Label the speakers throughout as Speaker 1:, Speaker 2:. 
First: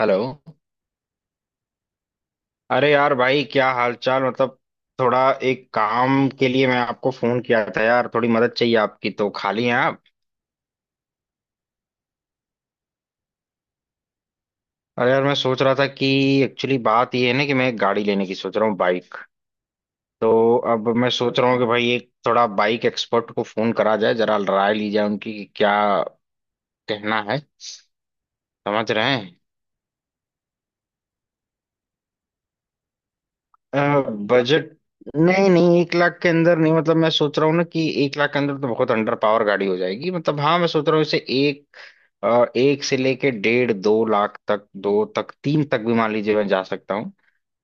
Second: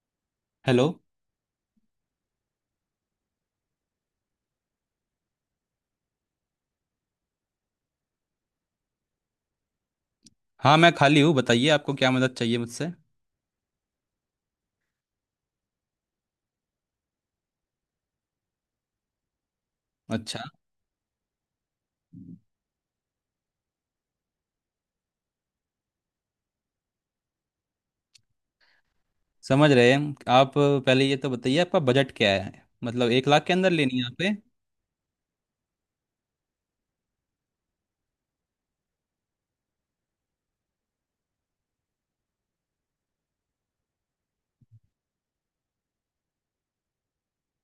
Speaker 1: Hello.
Speaker 2: Hello.
Speaker 1: अरे यार भाई, क्या हालचाल मतलब थोड़ा, एक काम के लिए मैं आपको फोन किया था यार, थोड़ी मदद चाहिए आपकी। तो खाली हैं आप?
Speaker 2: हाँ मैं खाली हूँ, बताइए आपको क्या मदद चाहिए मुझसे।
Speaker 1: अरे यार मैं सोच रहा था कि एक्चुअली बात ये है ना कि मैं एक गाड़ी लेने की सोच रहा हूँ, बाइक।
Speaker 2: अच्छा।
Speaker 1: तो अब मैं सोच रहा हूँ कि भाई एक थोड़ा बाइक एक्सपर्ट को फोन करा जाए, जरा राय ली जाए उनकी कि क्या कहना है। समझ रहे हैं?
Speaker 2: समझ रहे हैं आप, पहले ये तो बताइए आपका बजट क्या है, मतलब एक लाख के अंदर लेनी है यहाँ पे?
Speaker 1: बजट? नहीं नहीं, 1 लाख के अंदर नहीं। मतलब मैं सोच रहा हूँ ना कि 1 लाख के अंदर तो बहुत अंडर पावर गाड़ी हो जाएगी। मतलब हाँ, मैं सोच रहा हूँ इसे एक एक से लेके 1.5 से 2 लाख तक, दो तक, तीन तक भी मान लीजिए मैं जा सकता हूँ।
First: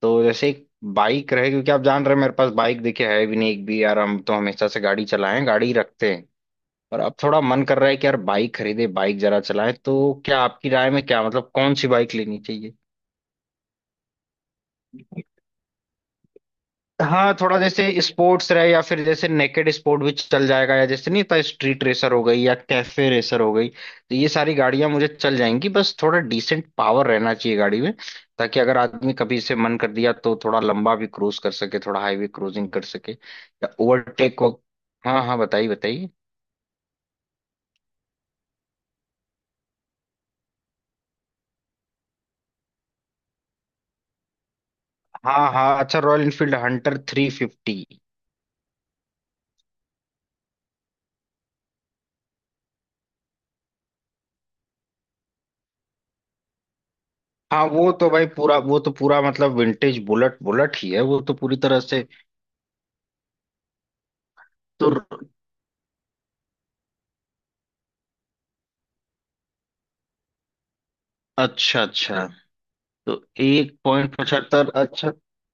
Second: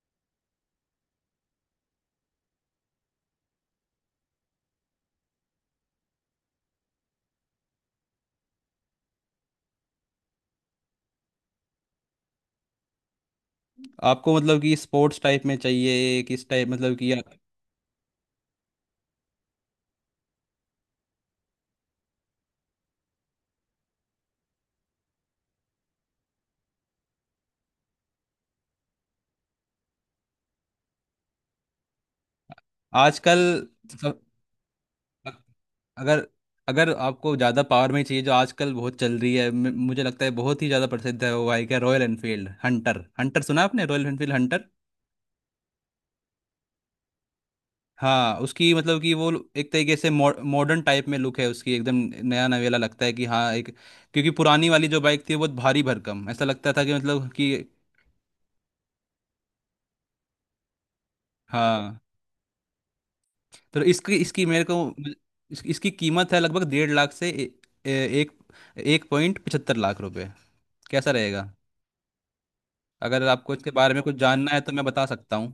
Speaker 1: तो जैसे एक बाइक रहे, क्योंकि आप जान रहे हैं मेरे पास बाइक देखिए है भी नहीं, एक भी यार। हम तो हमेशा से गाड़ी चलाएं, गाड़ी रखते हैं, और अब थोड़ा मन कर रहा है कि यार बाइक खरीदे, बाइक जरा चलाएं। तो क्या आपकी राय में, क्या मतलब कौन सी बाइक लेनी चाहिए?
Speaker 2: आपको मतलब कि स्पोर्ट्स टाइप में चाहिए किस टाइप, मतलब कि
Speaker 1: हाँ थोड़ा जैसे स्पोर्ट्स रहे, या फिर जैसे नेकेड स्पोर्ट भी चल जाएगा, या जैसे नहीं था स्ट्रीट रेसर हो गई या कैफे रेसर हो गई, तो ये सारी गाड़ियां मुझे चल जाएंगी। बस थोड़ा डिसेंट पावर रहना चाहिए गाड़ी में, ताकि अगर आदमी कभी से मन कर दिया तो थोड़ा लंबा भी क्रूज कर सके, थोड़ा हाईवे क्रूजिंग कर सके
Speaker 2: आजकल
Speaker 1: या
Speaker 2: सब-
Speaker 1: ओवरटेक हो। हाँ हाँ, बताइए बताइए।
Speaker 2: अगर अगर आपको ज़्यादा पावर में चाहिए, जो आजकल बहुत चल रही है, मुझे लगता है बहुत ही ज़्यादा प्रसिद्ध है। वो बाइक है रॉयल एनफील्ड हंटर। हंटर सुना आपने, रॉयल एनफील्ड हंटर?
Speaker 1: हाँ हाँ, अच्छा, रॉयल इनफील्ड हंटर 350।
Speaker 2: हाँ उसकी मतलब कि वो एक तरीके से मॉडर्न टाइप में लुक है उसकी, एकदम नया नवेला लगता है कि हाँ एक। क्योंकि पुरानी वाली जो बाइक थी वो बहुत भारी भरकम ऐसा लगता था कि मतलब कि
Speaker 1: हाँ वो तो भाई पूरा, वो तो पूरा मतलब विंटेज बुलेट बुलेट ही है वो, तो पूरी तरह
Speaker 2: हाँ।
Speaker 1: से।
Speaker 2: तो इसकी इसकी मेरे को
Speaker 1: तो
Speaker 2: मतलब इसकी कीमत है लगभग डेढ़ लाख से ए, ए, एक एक पॉइंट पचहत्तर लाख रुपए। कैसा रहेगा?
Speaker 1: अच्छा अच्छा। तो
Speaker 2: अगर आपको इसके
Speaker 1: एक
Speaker 2: बारे में कुछ
Speaker 1: पॉइंट
Speaker 2: जानना है
Speaker 1: पचहत्तर
Speaker 2: तो मैं बता
Speaker 1: अच्छा।
Speaker 2: सकता हूँ।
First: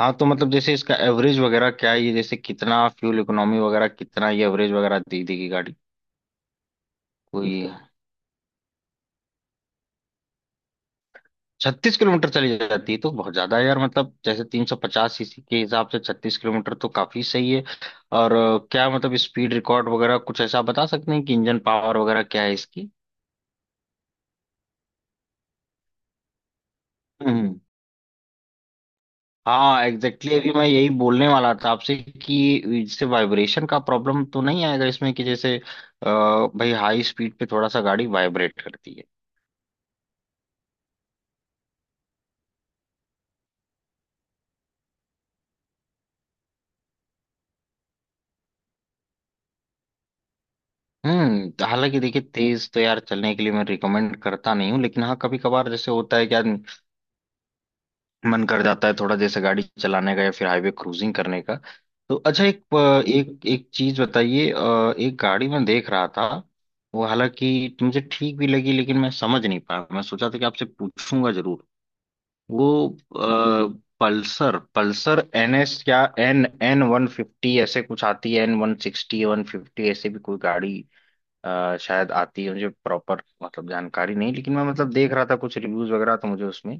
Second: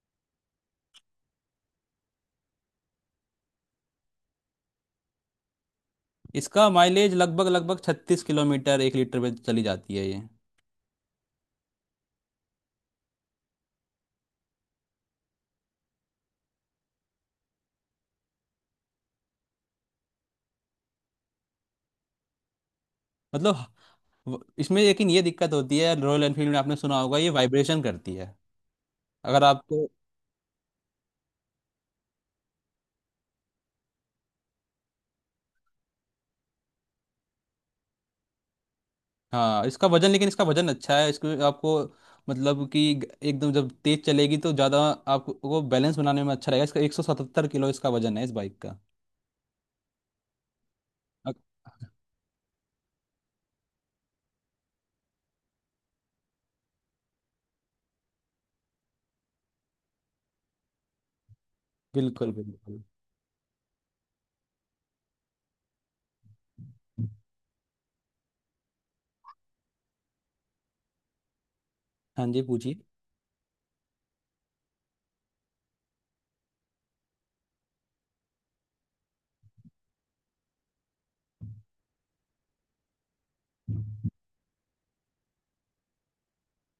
Speaker 1: हाँ तो मतलब जैसे इसका एवरेज वगैरह क्या है, ये जैसे कितना फ्यूल इकोनॉमी वगैरह कितना, ये एवरेज वगैरह दी थी की गाड़ी?
Speaker 2: इसका माइलेज लगभग
Speaker 1: कोई
Speaker 2: लगभग छत्तीस किलोमीटर एक लीटर में चली जाती है ये।
Speaker 1: 36 किलोमीटर चली जाती है तो बहुत ज्यादा है यार। मतलब जैसे 350 सीसी के हिसाब से 36 किलोमीटर तो काफी सही है। और क्या मतलब स्पीड रिकॉर्ड वगैरह कुछ ऐसा बता सकते हैं कि इंजन पावर वगैरह क्या है इसकी?
Speaker 2: मतलब इसमें लेकिन ये दिक्कत होती है, रॉयल एनफील्ड में आपने सुना होगा ये वाइब्रेशन करती है। अगर
Speaker 1: हाँ
Speaker 2: आपको
Speaker 1: एग्जैक्टली अभी मैं यही बोलने वाला था आपसे कि इससे वाइब्रेशन का प्रॉब्लम तो नहीं आएगा इसमें, कि जैसे भाई हाई स्पीड पे थोड़ा सा गाड़ी वाइब्रेट करती है।
Speaker 2: हाँ, इसका वजन लेकिन इसका वजन अच्छा है, इसको आपको मतलब कि एकदम जब तेज चलेगी तो ज़्यादा आपको बैलेंस बनाने में अच्छा रहेगा। इसका 177 किलो इसका वजन है इस बाइक का। अ-
Speaker 1: हम्म। तो हालांकि देखिए, तेज तो यार चलने के लिए मैं रिकमेंड करता नहीं हूँ, लेकिन हाँ कभी कभार जैसे होता है कि यार मन कर जाता है थोड़ा जैसे गाड़ी चलाने का या फिर हाईवे क्रूजिंग करने का। तो
Speaker 2: बिल्कुल
Speaker 1: अच्छा, एक
Speaker 2: बिल्कुल।
Speaker 1: एक एक चीज बताइए, एक गाड़ी मैं देख रहा था। वो हालांकि मुझे ठीक भी लगी, लेकिन मैं समझ नहीं पाया। मैं सोचा था कि आपसे पूछूंगा जरूर।
Speaker 2: हाँ जी
Speaker 1: वो
Speaker 2: पूछिए।
Speaker 1: पल्सर पल्सर NS या NN 150 ऐसे कुछ आती है, N 160 150 ऐसे भी कोई गाड़ी शायद आती है। मुझे प्रॉपर मतलब जानकारी नहीं, लेकिन मैं मतलब देख रहा था कुछ रिव्यूज वगैरह तो मुझे उसमें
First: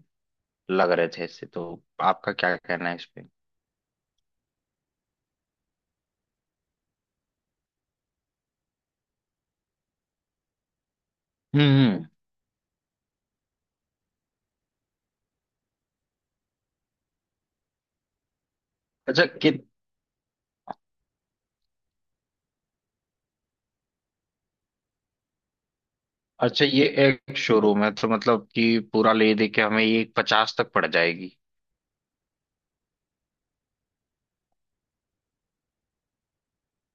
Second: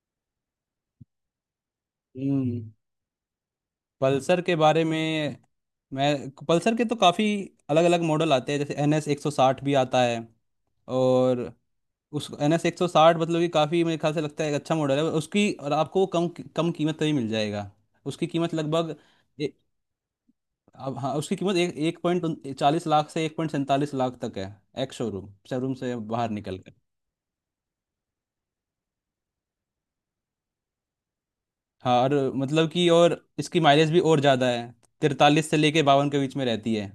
Speaker 1: लग रहे थे ऐसे, तो आपका क्या
Speaker 2: हम्म।
Speaker 1: कहना है इस पे?
Speaker 2: पल्सर के बारे में मैं पल्सर के तो काफ़ी अलग अलग मॉडल आते हैं, जैसे एन एस एक सौ साठ भी आता है। और
Speaker 1: हम्म हम्म।
Speaker 2: उस एन एस एक सौ साठ मतलब कि काफ़ी मेरे ख्याल से लगता है एक अच्छा मॉडल है उसकी, और आपको कम कम कीमत पे ही मिल जाएगा। उसकी कीमत लगभग
Speaker 1: अच्छा
Speaker 2: ए,
Speaker 1: कि
Speaker 2: अब हाँ, उसकी कीमत एक एक पॉइंट चालीस लाख से एक पॉइंट सैंतालीस लाख तक है, एक शोरूम। शोरूम से बाहर निकल
Speaker 1: अच्छा,
Speaker 2: कर।
Speaker 1: ये एक शोरूम है तो मतलब कि पूरा ले दे के हमें ये 50 तक पड़ जाएगी?
Speaker 2: हाँ और मतलब कि और इसकी माइलेज भी और ज़्यादा है, तिरतालीस से लेके बावन के बीच में रहती है।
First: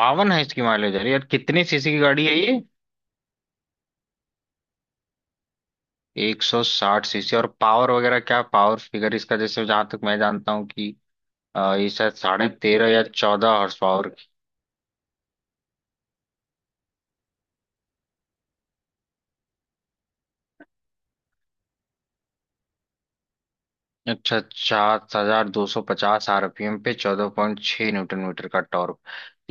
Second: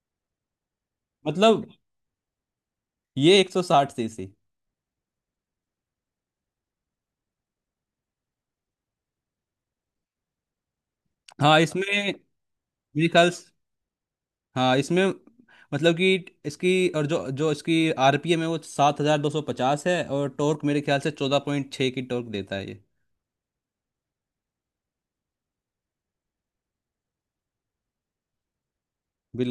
Speaker 1: 52 है इसकी माइलेज? अरे यार, कितने
Speaker 2: मतलब
Speaker 1: सीसी की गाड़ी है ये?
Speaker 2: ये एक सौ साठ सीसी।
Speaker 1: 160 सीसी। और पावर वगैरह क्या, पावर फिगर इसका जैसे, जहां तक मैं जानता हूँ कि
Speaker 2: हाँ
Speaker 1: ये
Speaker 2: इसमें
Speaker 1: शायद साढ़े तेरह या
Speaker 2: मेरे ख्याल,
Speaker 1: चौदह हॉर्स पावर की।
Speaker 2: हाँ इसमें मतलब कि इसकी, और जो जो इसकी आरपीएम है वो सात हजार दो सौ पचास है, और टॉर्क मेरे ख्याल से चौदह पॉइंट छः की टॉर्क देता है ये।
Speaker 1: अच्छा, 7,250 RPM पे 14.6 न्यूटन मीटर का टॉर्क।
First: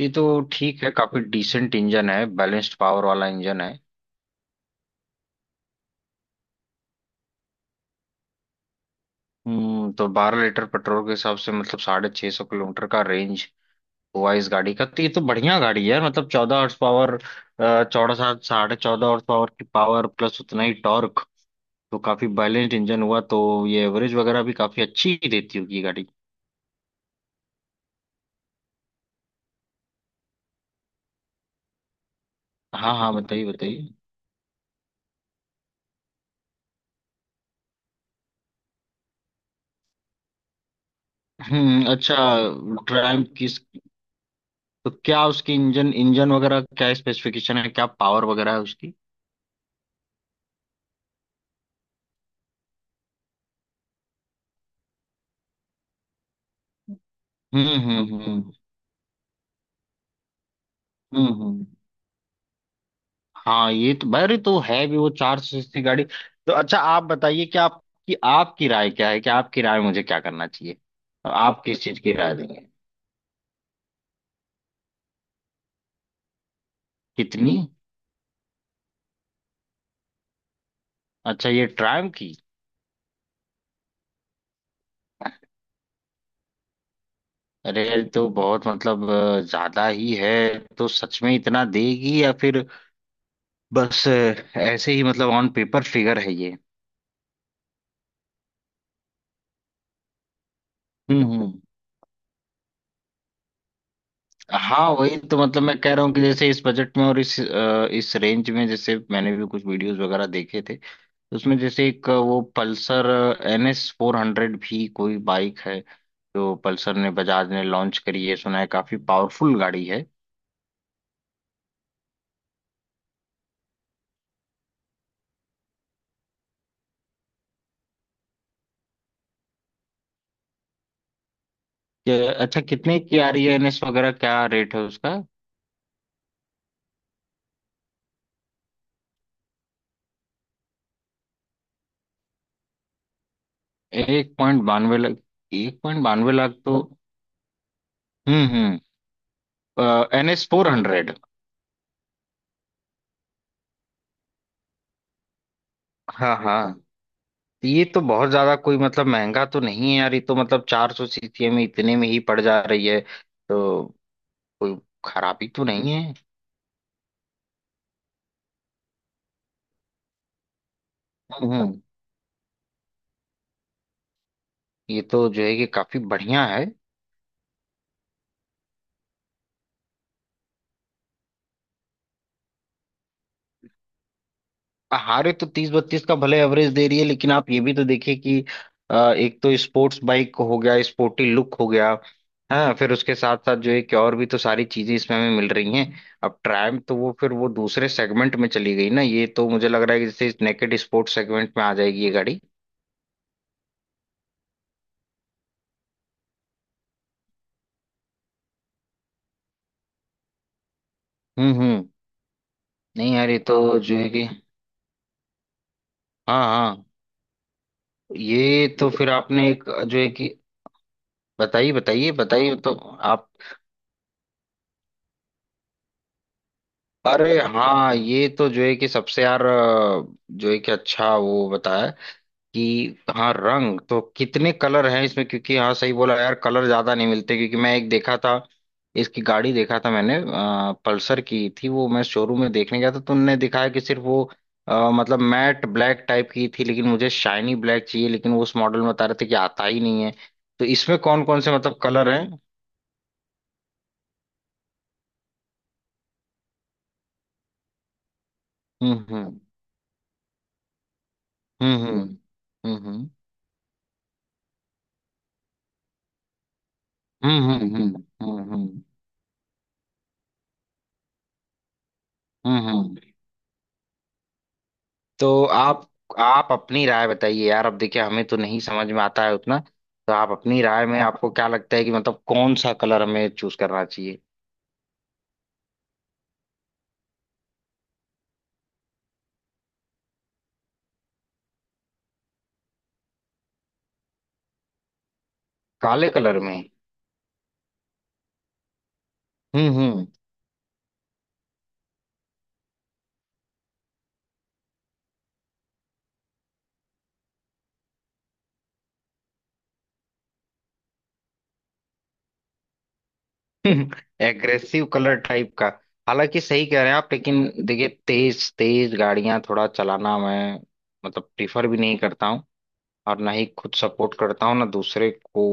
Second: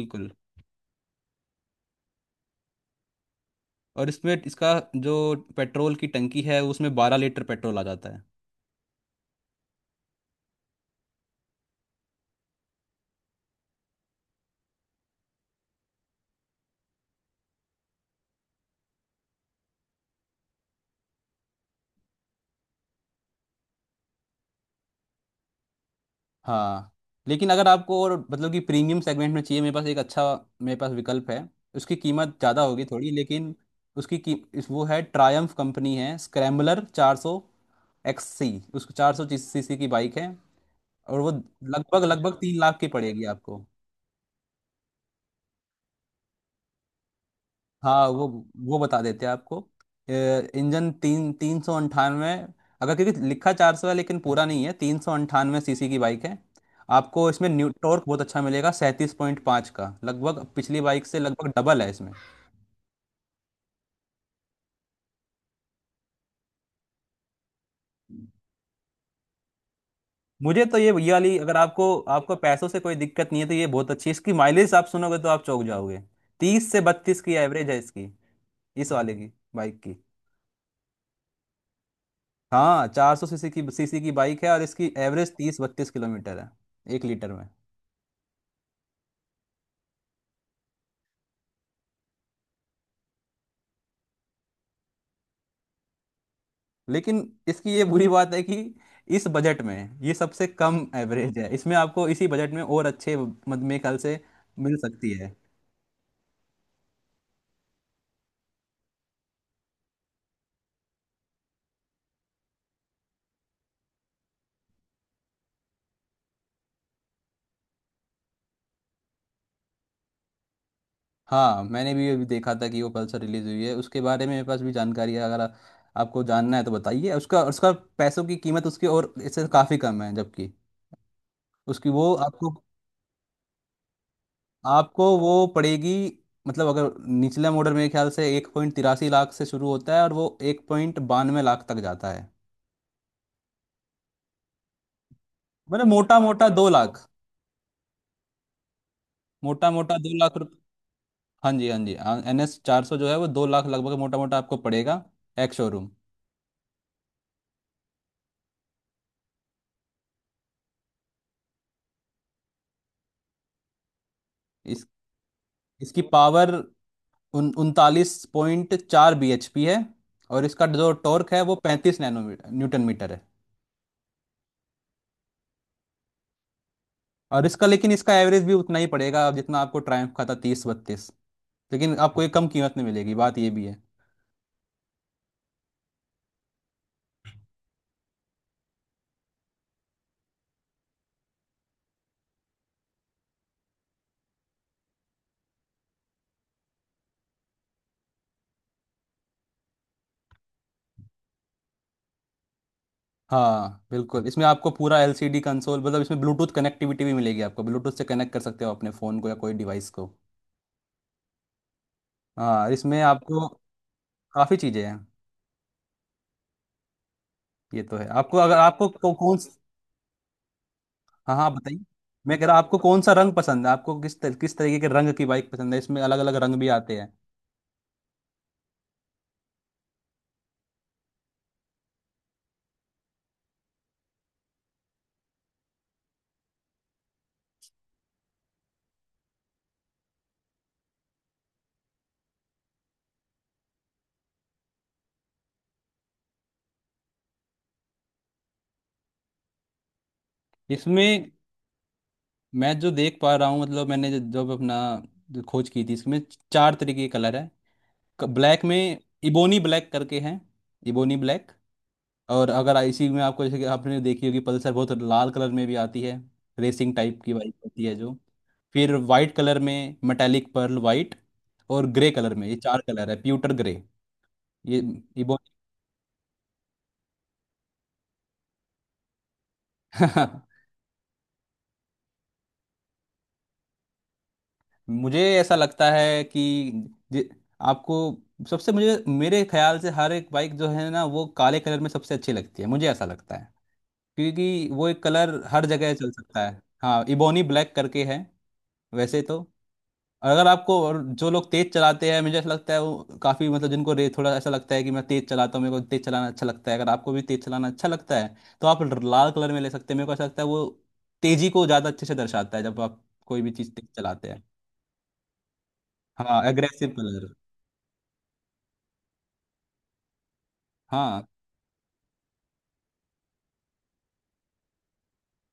Speaker 1: ये तो ठीक है, काफी डिसेंट इंजन है, बैलेंस्ड पावर वाला इंजन है।
Speaker 2: और इसमें इसका जो पेट्रोल की टंकी है, उसमें बारह लीटर पेट्रोल आ जाता है।
Speaker 1: हम्म। तो 12 लीटर पेट्रोल के हिसाब से मतलब 650 किलोमीटर का रेंज हुआ इस गाड़ी का। तो ये तो बढ़िया गाड़ी है। मतलब 14 हॉर्स पावर, चौदह, सात, 14.5 हॉर्स पावर की पावर प्लस उतना ही टॉर्क तो काफी बैलेंस्ड इंजन हुआ। तो ये एवरेज वगैरह भी काफी अच्छी ही देती होगी ये गाड़ी।
Speaker 2: हाँ लेकिन अगर आपको और मतलब कि प्रीमियम सेगमेंट में चाहिए, मेरे पास एक अच्छा, मेरे पास विकल्प है। उसकी कीमत ज़्यादा होगी
Speaker 1: हाँ
Speaker 2: थोड़ी,
Speaker 1: हाँ बताइए
Speaker 2: लेकिन
Speaker 1: बताइए।
Speaker 2: उसकी की इस वो है, ट्रायम्फ कंपनी है, स्क्रैम्बलर चार सौ एक्स सी। उसको चार सौ सी सी की बाइक है, और वो
Speaker 1: हम्म।
Speaker 2: लगभग
Speaker 1: अच्छा
Speaker 2: लगभग तीन लाख की पड़ेगी
Speaker 1: ट्रायम्फ किस?
Speaker 2: आपको।
Speaker 1: तो क्या उसकी, इंजन इंजन वगैरह क्या स्पेसिफिकेशन है, क्या
Speaker 2: हाँ
Speaker 1: पावर
Speaker 2: वो
Speaker 1: वगैरह है
Speaker 2: वो
Speaker 1: उसकी?
Speaker 2: बता देते हैं आपको। इंजन तीन तीन सौ अंठानवे, अगर क्योंकि लिखा चार सौ है लेकिन पूरा नहीं है, तीन सौ अंठानवे सीसी की बाइक है। आपको इसमें न्यू
Speaker 1: हम्म
Speaker 2: टॉर्क
Speaker 1: हम्म
Speaker 2: बहुत अच्छा
Speaker 1: हम्म
Speaker 2: मिलेगा, सैंतीस पॉइंट पाँच का, लगभग पिछली बाइक से
Speaker 1: हम्म।
Speaker 2: लगभग
Speaker 1: हम्म।
Speaker 2: डबल है इसमें।
Speaker 1: हाँ, ये तो भाई तो है भी वो 400 सीसी गाड़ी। तो अच्छा आप बताइए कि आपकी, आपकी राय क्या है कि आपकी राय मुझे क्या करना
Speaker 2: मुझे
Speaker 1: चाहिए,
Speaker 2: तो ये
Speaker 1: और
Speaker 2: वाली, अगर
Speaker 1: आप किस
Speaker 2: आपको,
Speaker 1: चीज की राय
Speaker 2: आपको
Speaker 1: देंगे?
Speaker 2: पैसों से कोई दिक्कत नहीं है तो ये बहुत अच्छी है। इसकी माइलेज आप सुनोगे तो आप चौंक जाओगे, तीस से बत्तीस की
Speaker 1: कितनी?
Speaker 2: एवरेज है इसकी, इस वाले की बाइक की।
Speaker 1: अच्छा, ये ट्रायम्फ की।
Speaker 2: हाँ, चार सौ सीसी की बाइक है, और इसकी एवरेज तीस बत्तीस किलोमीटर है एक लीटर में।
Speaker 1: अरे ये तो बहुत मतलब ज्यादा ही है। तो सच में इतना देगी या फिर बस ऐसे ही मतलब ऑन पेपर फिगर है ये?
Speaker 2: लेकिन इसकी ये बुरी बात है कि इस बजट में ये सबसे कम एवरेज है,
Speaker 1: हम्म।
Speaker 2: इसमें आपको इसी बजट में और अच्छे मेरे ख्याल से मिल
Speaker 1: हाँ
Speaker 2: सकती
Speaker 1: वही
Speaker 2: है।
Speaker 1: तो मतलब मैं कह रहा हूँ कि जैसे इस बजट में और इस इस रेंज में जैसे मैंने भी कुछ वीडियोस वगैरह देखे थे, तो उसमें जैसे एक वो पल्सर एन एस 400 भी कोई बाइक है जो पल्सर ने, बजाज ने लॉन्च करी है, सुना है काफी पावरफुल गाड़ी है।
Speaker 2: हाँ मैंने भी अभी देखा था कि वो पल्सर रिलीज हुई है, उसके बारे में मेरे पास भी जानकारी है। अगर आपको जानना है तो बताइए उसका, पैसों की कीमत उसकी और इससे काफ़ी कम है, जबकि उसकी वो आपको,
Speaker 1: अच्छा कितने की आ रही है एन एस वगैरह, क्या रेट है
Speaker 2: आपको
Speaker 1: उसका?
Speaker 2: वो पड़ेगी। मतलब अगर निचले मॉडल मेरे ख्याल से एक पॉइंट तिरासी लाख से शुरू होता है और वो एक पॉइंट बानवे लाख तक जाता है,
Speaker 1: 1.92 लाख? एक
Speaker 2: मतलब
Speaker 1: पॉइंट
Speaker 2: मोटा
Speaker 1: बानवे
Speaker 2: मोटा
Speaker 1: लाख
Speaker 2: दो
Speaker 1: तो।
Speaker 2: लाख।
Speaker 1: हम्म।
Speaker 2: मोटा मोटा दो
Speaker 1: एन
Speaker 2: लाख
Speaker 1: एस
Speaker 2: रुपये।
Speaker 1: Four hundred.
Speaker 2: हाँ जी, हाँ जी। एन एस चार सौ जो है वो दो लाख लगभग मोटा मोटा आपको पड़ेगा, एक्स शोरूम।
Speaker 1: हाँ हाँ। ये तो बहुत ज्यादा कोई मतलब महंगा तो नहीं है यार, ये तो मतलब 400 सीसी में इतने में ही पड़ जा रही है, तो
Speaker 2: इस
Speaker 1: खराबी तो नहीं
Speaker 2: इसकी
Speaker 1: है।
Speaker 2: पावर उन उनतालीस पॉइंट चार बी एच पी है। और इसका जो टॉर्क है
Speaker 1: हम्म
Speaker 2: वो
Speaker 1: हम्म,
Speaker 2: पैंतीस नैनोमीटर, न्यूटन मीटर है।
Speaker 1: ये तो जो है कि काफी बढ़िया है।
Speaker 2: और इसका, लेकिन इसका एवरेज भी उतना ही पड़ेगा जितना आपको ट्रायम्फ का था, तीस बत्तीस। लेकिन आपको ये कम कीमत में मिलेगी, बात ये भी है।
Speaker 1: हारे तो 30-32 का भले एवरेज दे रही है, लेकिन आप ये भी तो देखिए कि एक तो स्पोर्ट्स बाइक हो गया, स्पोर्टी लुक हो गया। हाँ, फिर उसके साथ साथ जो है कि और भी तो सारी चीजें इसमें हमें मिल रही हैं। अब ट्रायम्फ तो वो फिर वो दूसरे सेगमेंट में चली गई ना, ये तो मुझे लग रहा है कि जैसे नेकेड स्पोर्ट्स सेगमेंट में आ जाएगी ये गाड़ी।
Speaker 2: हाँ बिल्कुल। इसमें आपको पूरा एलसीडी कंसोल, मतलब इसमें ब्लूटूथ कनेक्टिविटी भी मिलेगी। आपको ब्लूटूथ से कनेक्ट कर सकते हो अपने फ़ोन को या कोई डिवाइस को।
Speaker 1: हम्म।
Speaker 2: हाँ इसमें
Speaker 1: नहीं यार, ये
Speaker 2: आपको
Speaker 1: तो जो है कि
Speaker 2: काफ़ी चीज़ें हैं।
Speaker 1: हाँ हाँ।
Speaker 2: ये तो है। आपको अगर
Speaker 1: ये
Speaker 2: आपको
Speaker 1: तो फिर
Speaker 2: कौन,
Speaker 1: आपने एक जो है कि
Speaker 2: हाँ हाँ आप
Speaker 1: बताइए
Speaker 2: बताइए।
Speaker 1: बताइए
Speaker 2: मैं कह
Speaker 1: बताइए।
Speaker 2: रहा हूँ,
Speaker 1: तो
Speaker 2: आपको कौन सा
Speaker 1: आप,
Speaker 2: रंग पसंद है, आपको किस तरीके के रंग की बाइक पसंद है? इसमें अलग अलग रंग भी आते हैं।
Speaker 1: अरे हाँ, ये तो जो है कि सबसे यार जो है कि अच्छा, वो बताया कि हाँ रंग तो, कितने कलर हैं इसमें? क्योंकि हाँ सही बोला यार, कलर ज्यादा नहीं मिलते। क्योंकि मैं एक देखा था, इसकी गाड़ी देखा था मैंने, पल्सर की थी वो। मैं शोरूम में देखने गया था तो उनने दिखाया कि सिर्फ वो मतलब मैट ब्लैक टाइप की थी, लेकिन मुझे शाइनी ब्लैक चाहिए। लेकिन वो उस मॉडल में बता रहे थे कि आता ही नहीं है। तो इसमें कौन
Speaker 2: इसमें
Speaker 1: कौन से मतलब कलर हैं?
Speaker 2: मैं जो देख पा रहा हूँ, मतलब मैंने जब अपना जो खोज की थी इसमें, चार तरीके के कलर है। ब्लैक में
Speaker 1: हम्म हम्म
Speaker 2: इबोनी ब्लैक करके हैं, इबोनी ब्लैक।
Speaker 1: हम्म।
Speaker 2: और अगर आईसी
Speaker 1: हम्म
Speaker 2: में आपको, जैसे कि आपने देखी होगी, पल्सर बहुत लाल कलर में भी आती है, रेसिंग टाइप की
Speaker 1: हम्म
Speaker 2: बाइक
Speaker 1: हम्म हम्म
Speaker 2: होती है जो।
Speaker 1: हम्म हम्म, हम्म।
Speaker 2: फिर वाइट कलर में मेटालिक पर्ल वाइट, और ग्रे कलर में। ये
Speaker 1: हम्म
Speaker 2: चार
Speaker 1: हम्म।
Speaker 2: कलर है, प्यूटर ग्रे। ये ये
Speaker 1: तो आप अपनी राय बताइए यार। अब देखिए हमें तो नहीं समझ में आता है उतना। तो आप
Speaker 2: बहुत,
Speaker 1: अपनी राय में आपको क्या लगता है कि मतलब कौन सा कलर हमें चूज करना चाहिए?
Speaker 2: मुझे ऐसा लगता है कि जे- आपको सबसे, मुझे मेरे ख्याल से हर एक बाइक जो है ना वो काले कलर में सबसे अच्छी लगती है, मुझे ऐसा लगता है। क्योंकि वो एक कलर हर जगह
Speaker 1: काले
Speaker 2: चल
Speaker 1: कलर
Speaker 2: सकता
Speaker 1: में?
Speaker 2: है, हाँ इबोनी ब्लैक करके है वैसे तो।
Speaker 1: हम्म।
Speaker 2: और अगर आपको, और जो लोग तेज चलाते हैं मुझे ऐसा लगता है वो काफ़ी, मतलब जिनको रे थोड़ा ऐसा लगता है कि मैं तेज चलाता हूँ, मेरे को तेज चलाना अच्छा लगता है, अगर आपको भी तेज चलाना अच्छा लगता है तो आप लाल कलर में ले सकते हैं। मेरे को ऐसा लगता है वो तेजी को ज़्यादा अच्छे से दर्शाता है, जब आप कोई भी चीज़ तेज चलाते हैं।
Speaker 1: एग्रेसिव कलर टाइप का। हालांकि
Speaker 2: हाँ
Speaker 1: सही कह रहे
Speaker 2: एग्रेसिव
Speaker 1: हैं आप,
Speaker 2: कलर।
Speaker 1: लेकिन देखिए तेज तेज गाड़ियां थोड़ा चलाना मैं
Speaker 2: हाँ
Speaker 1: मतलब प्रीफर भी नहीं करता हूँ, और ना ही खुद सपोर्ट करता हूँ ना दूसरे को।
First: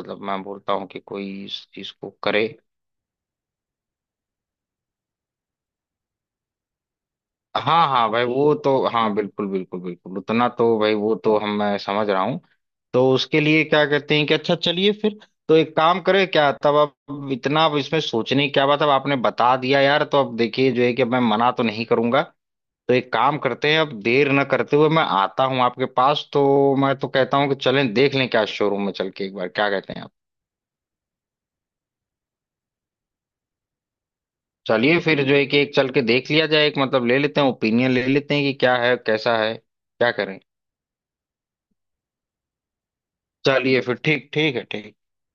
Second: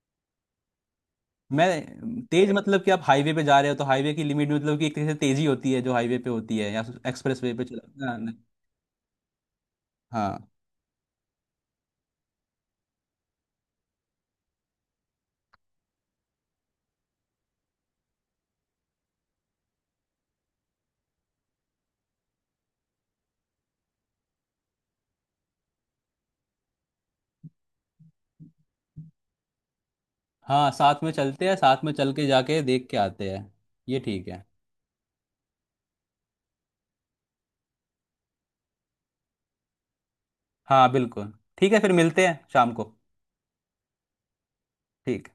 Speaker 1: मतलब मैं बोलता हूँ कि कोई
Speaker 2: मैं
Speaker 1: इस चीज को करे।
Speaker 2: तेज मतलब कि आप हाईवे पे जा रहे हो तो हाईवे की लिमिट, मतलब कि एक तरह से तेजी होती है जो हाईवे पे होती है, या एक्सप्रेस वे पे
Speaker 1: हाँ
Speaker 2: चला,
Speaker 1: हाँ
Speaker 2: हाँ।
Speaker 1: भाई, वो तो हाँ बिल्कुल बिल्कुल बिल्कुल
Speaker 2: हाँ
Speaker 1: उतना तो भाई, वो तो हम मैं समझ रहा हूँ। तो उसके लिए क्या कहते हैं कि अच्छा चलिए फिर। तो एक काम करें क्या तब? अब इतना, अब इसमें सोचने की क्या बात है, अब आपने बता दिया यार, तो अब देखिए जो है कि अब मैं मना तो नहीं करूंगा। तो एक काम करते हैं, अब देर न करते हुए मैं आता हूँ आपके पास। तो मैं तो कहता हूँ कि चलें देख लें क्या, शोरूम में चल के एक बार, क्या कहते हैं आप?
Speaker 2: हाँ, साथ में चलते हैं, साथ में चल के जाके देख के आते हैं। ये ठीक है।
Speaker 1: चलिए फिर जो है कि एक चल के देख लिया जाए, एक मतलब ले लेते हैं, ओपिनियन ले लेते हैं कि क्या है कैसा है क्या करें।
Speaker 2: हाँ बिल्कुल। ठीक है, फिर मिलते हैं शाम को।
Speaker 1: चलिए फिर ठीक, ठीक है, ठीक।
Speaker 2: ठीक।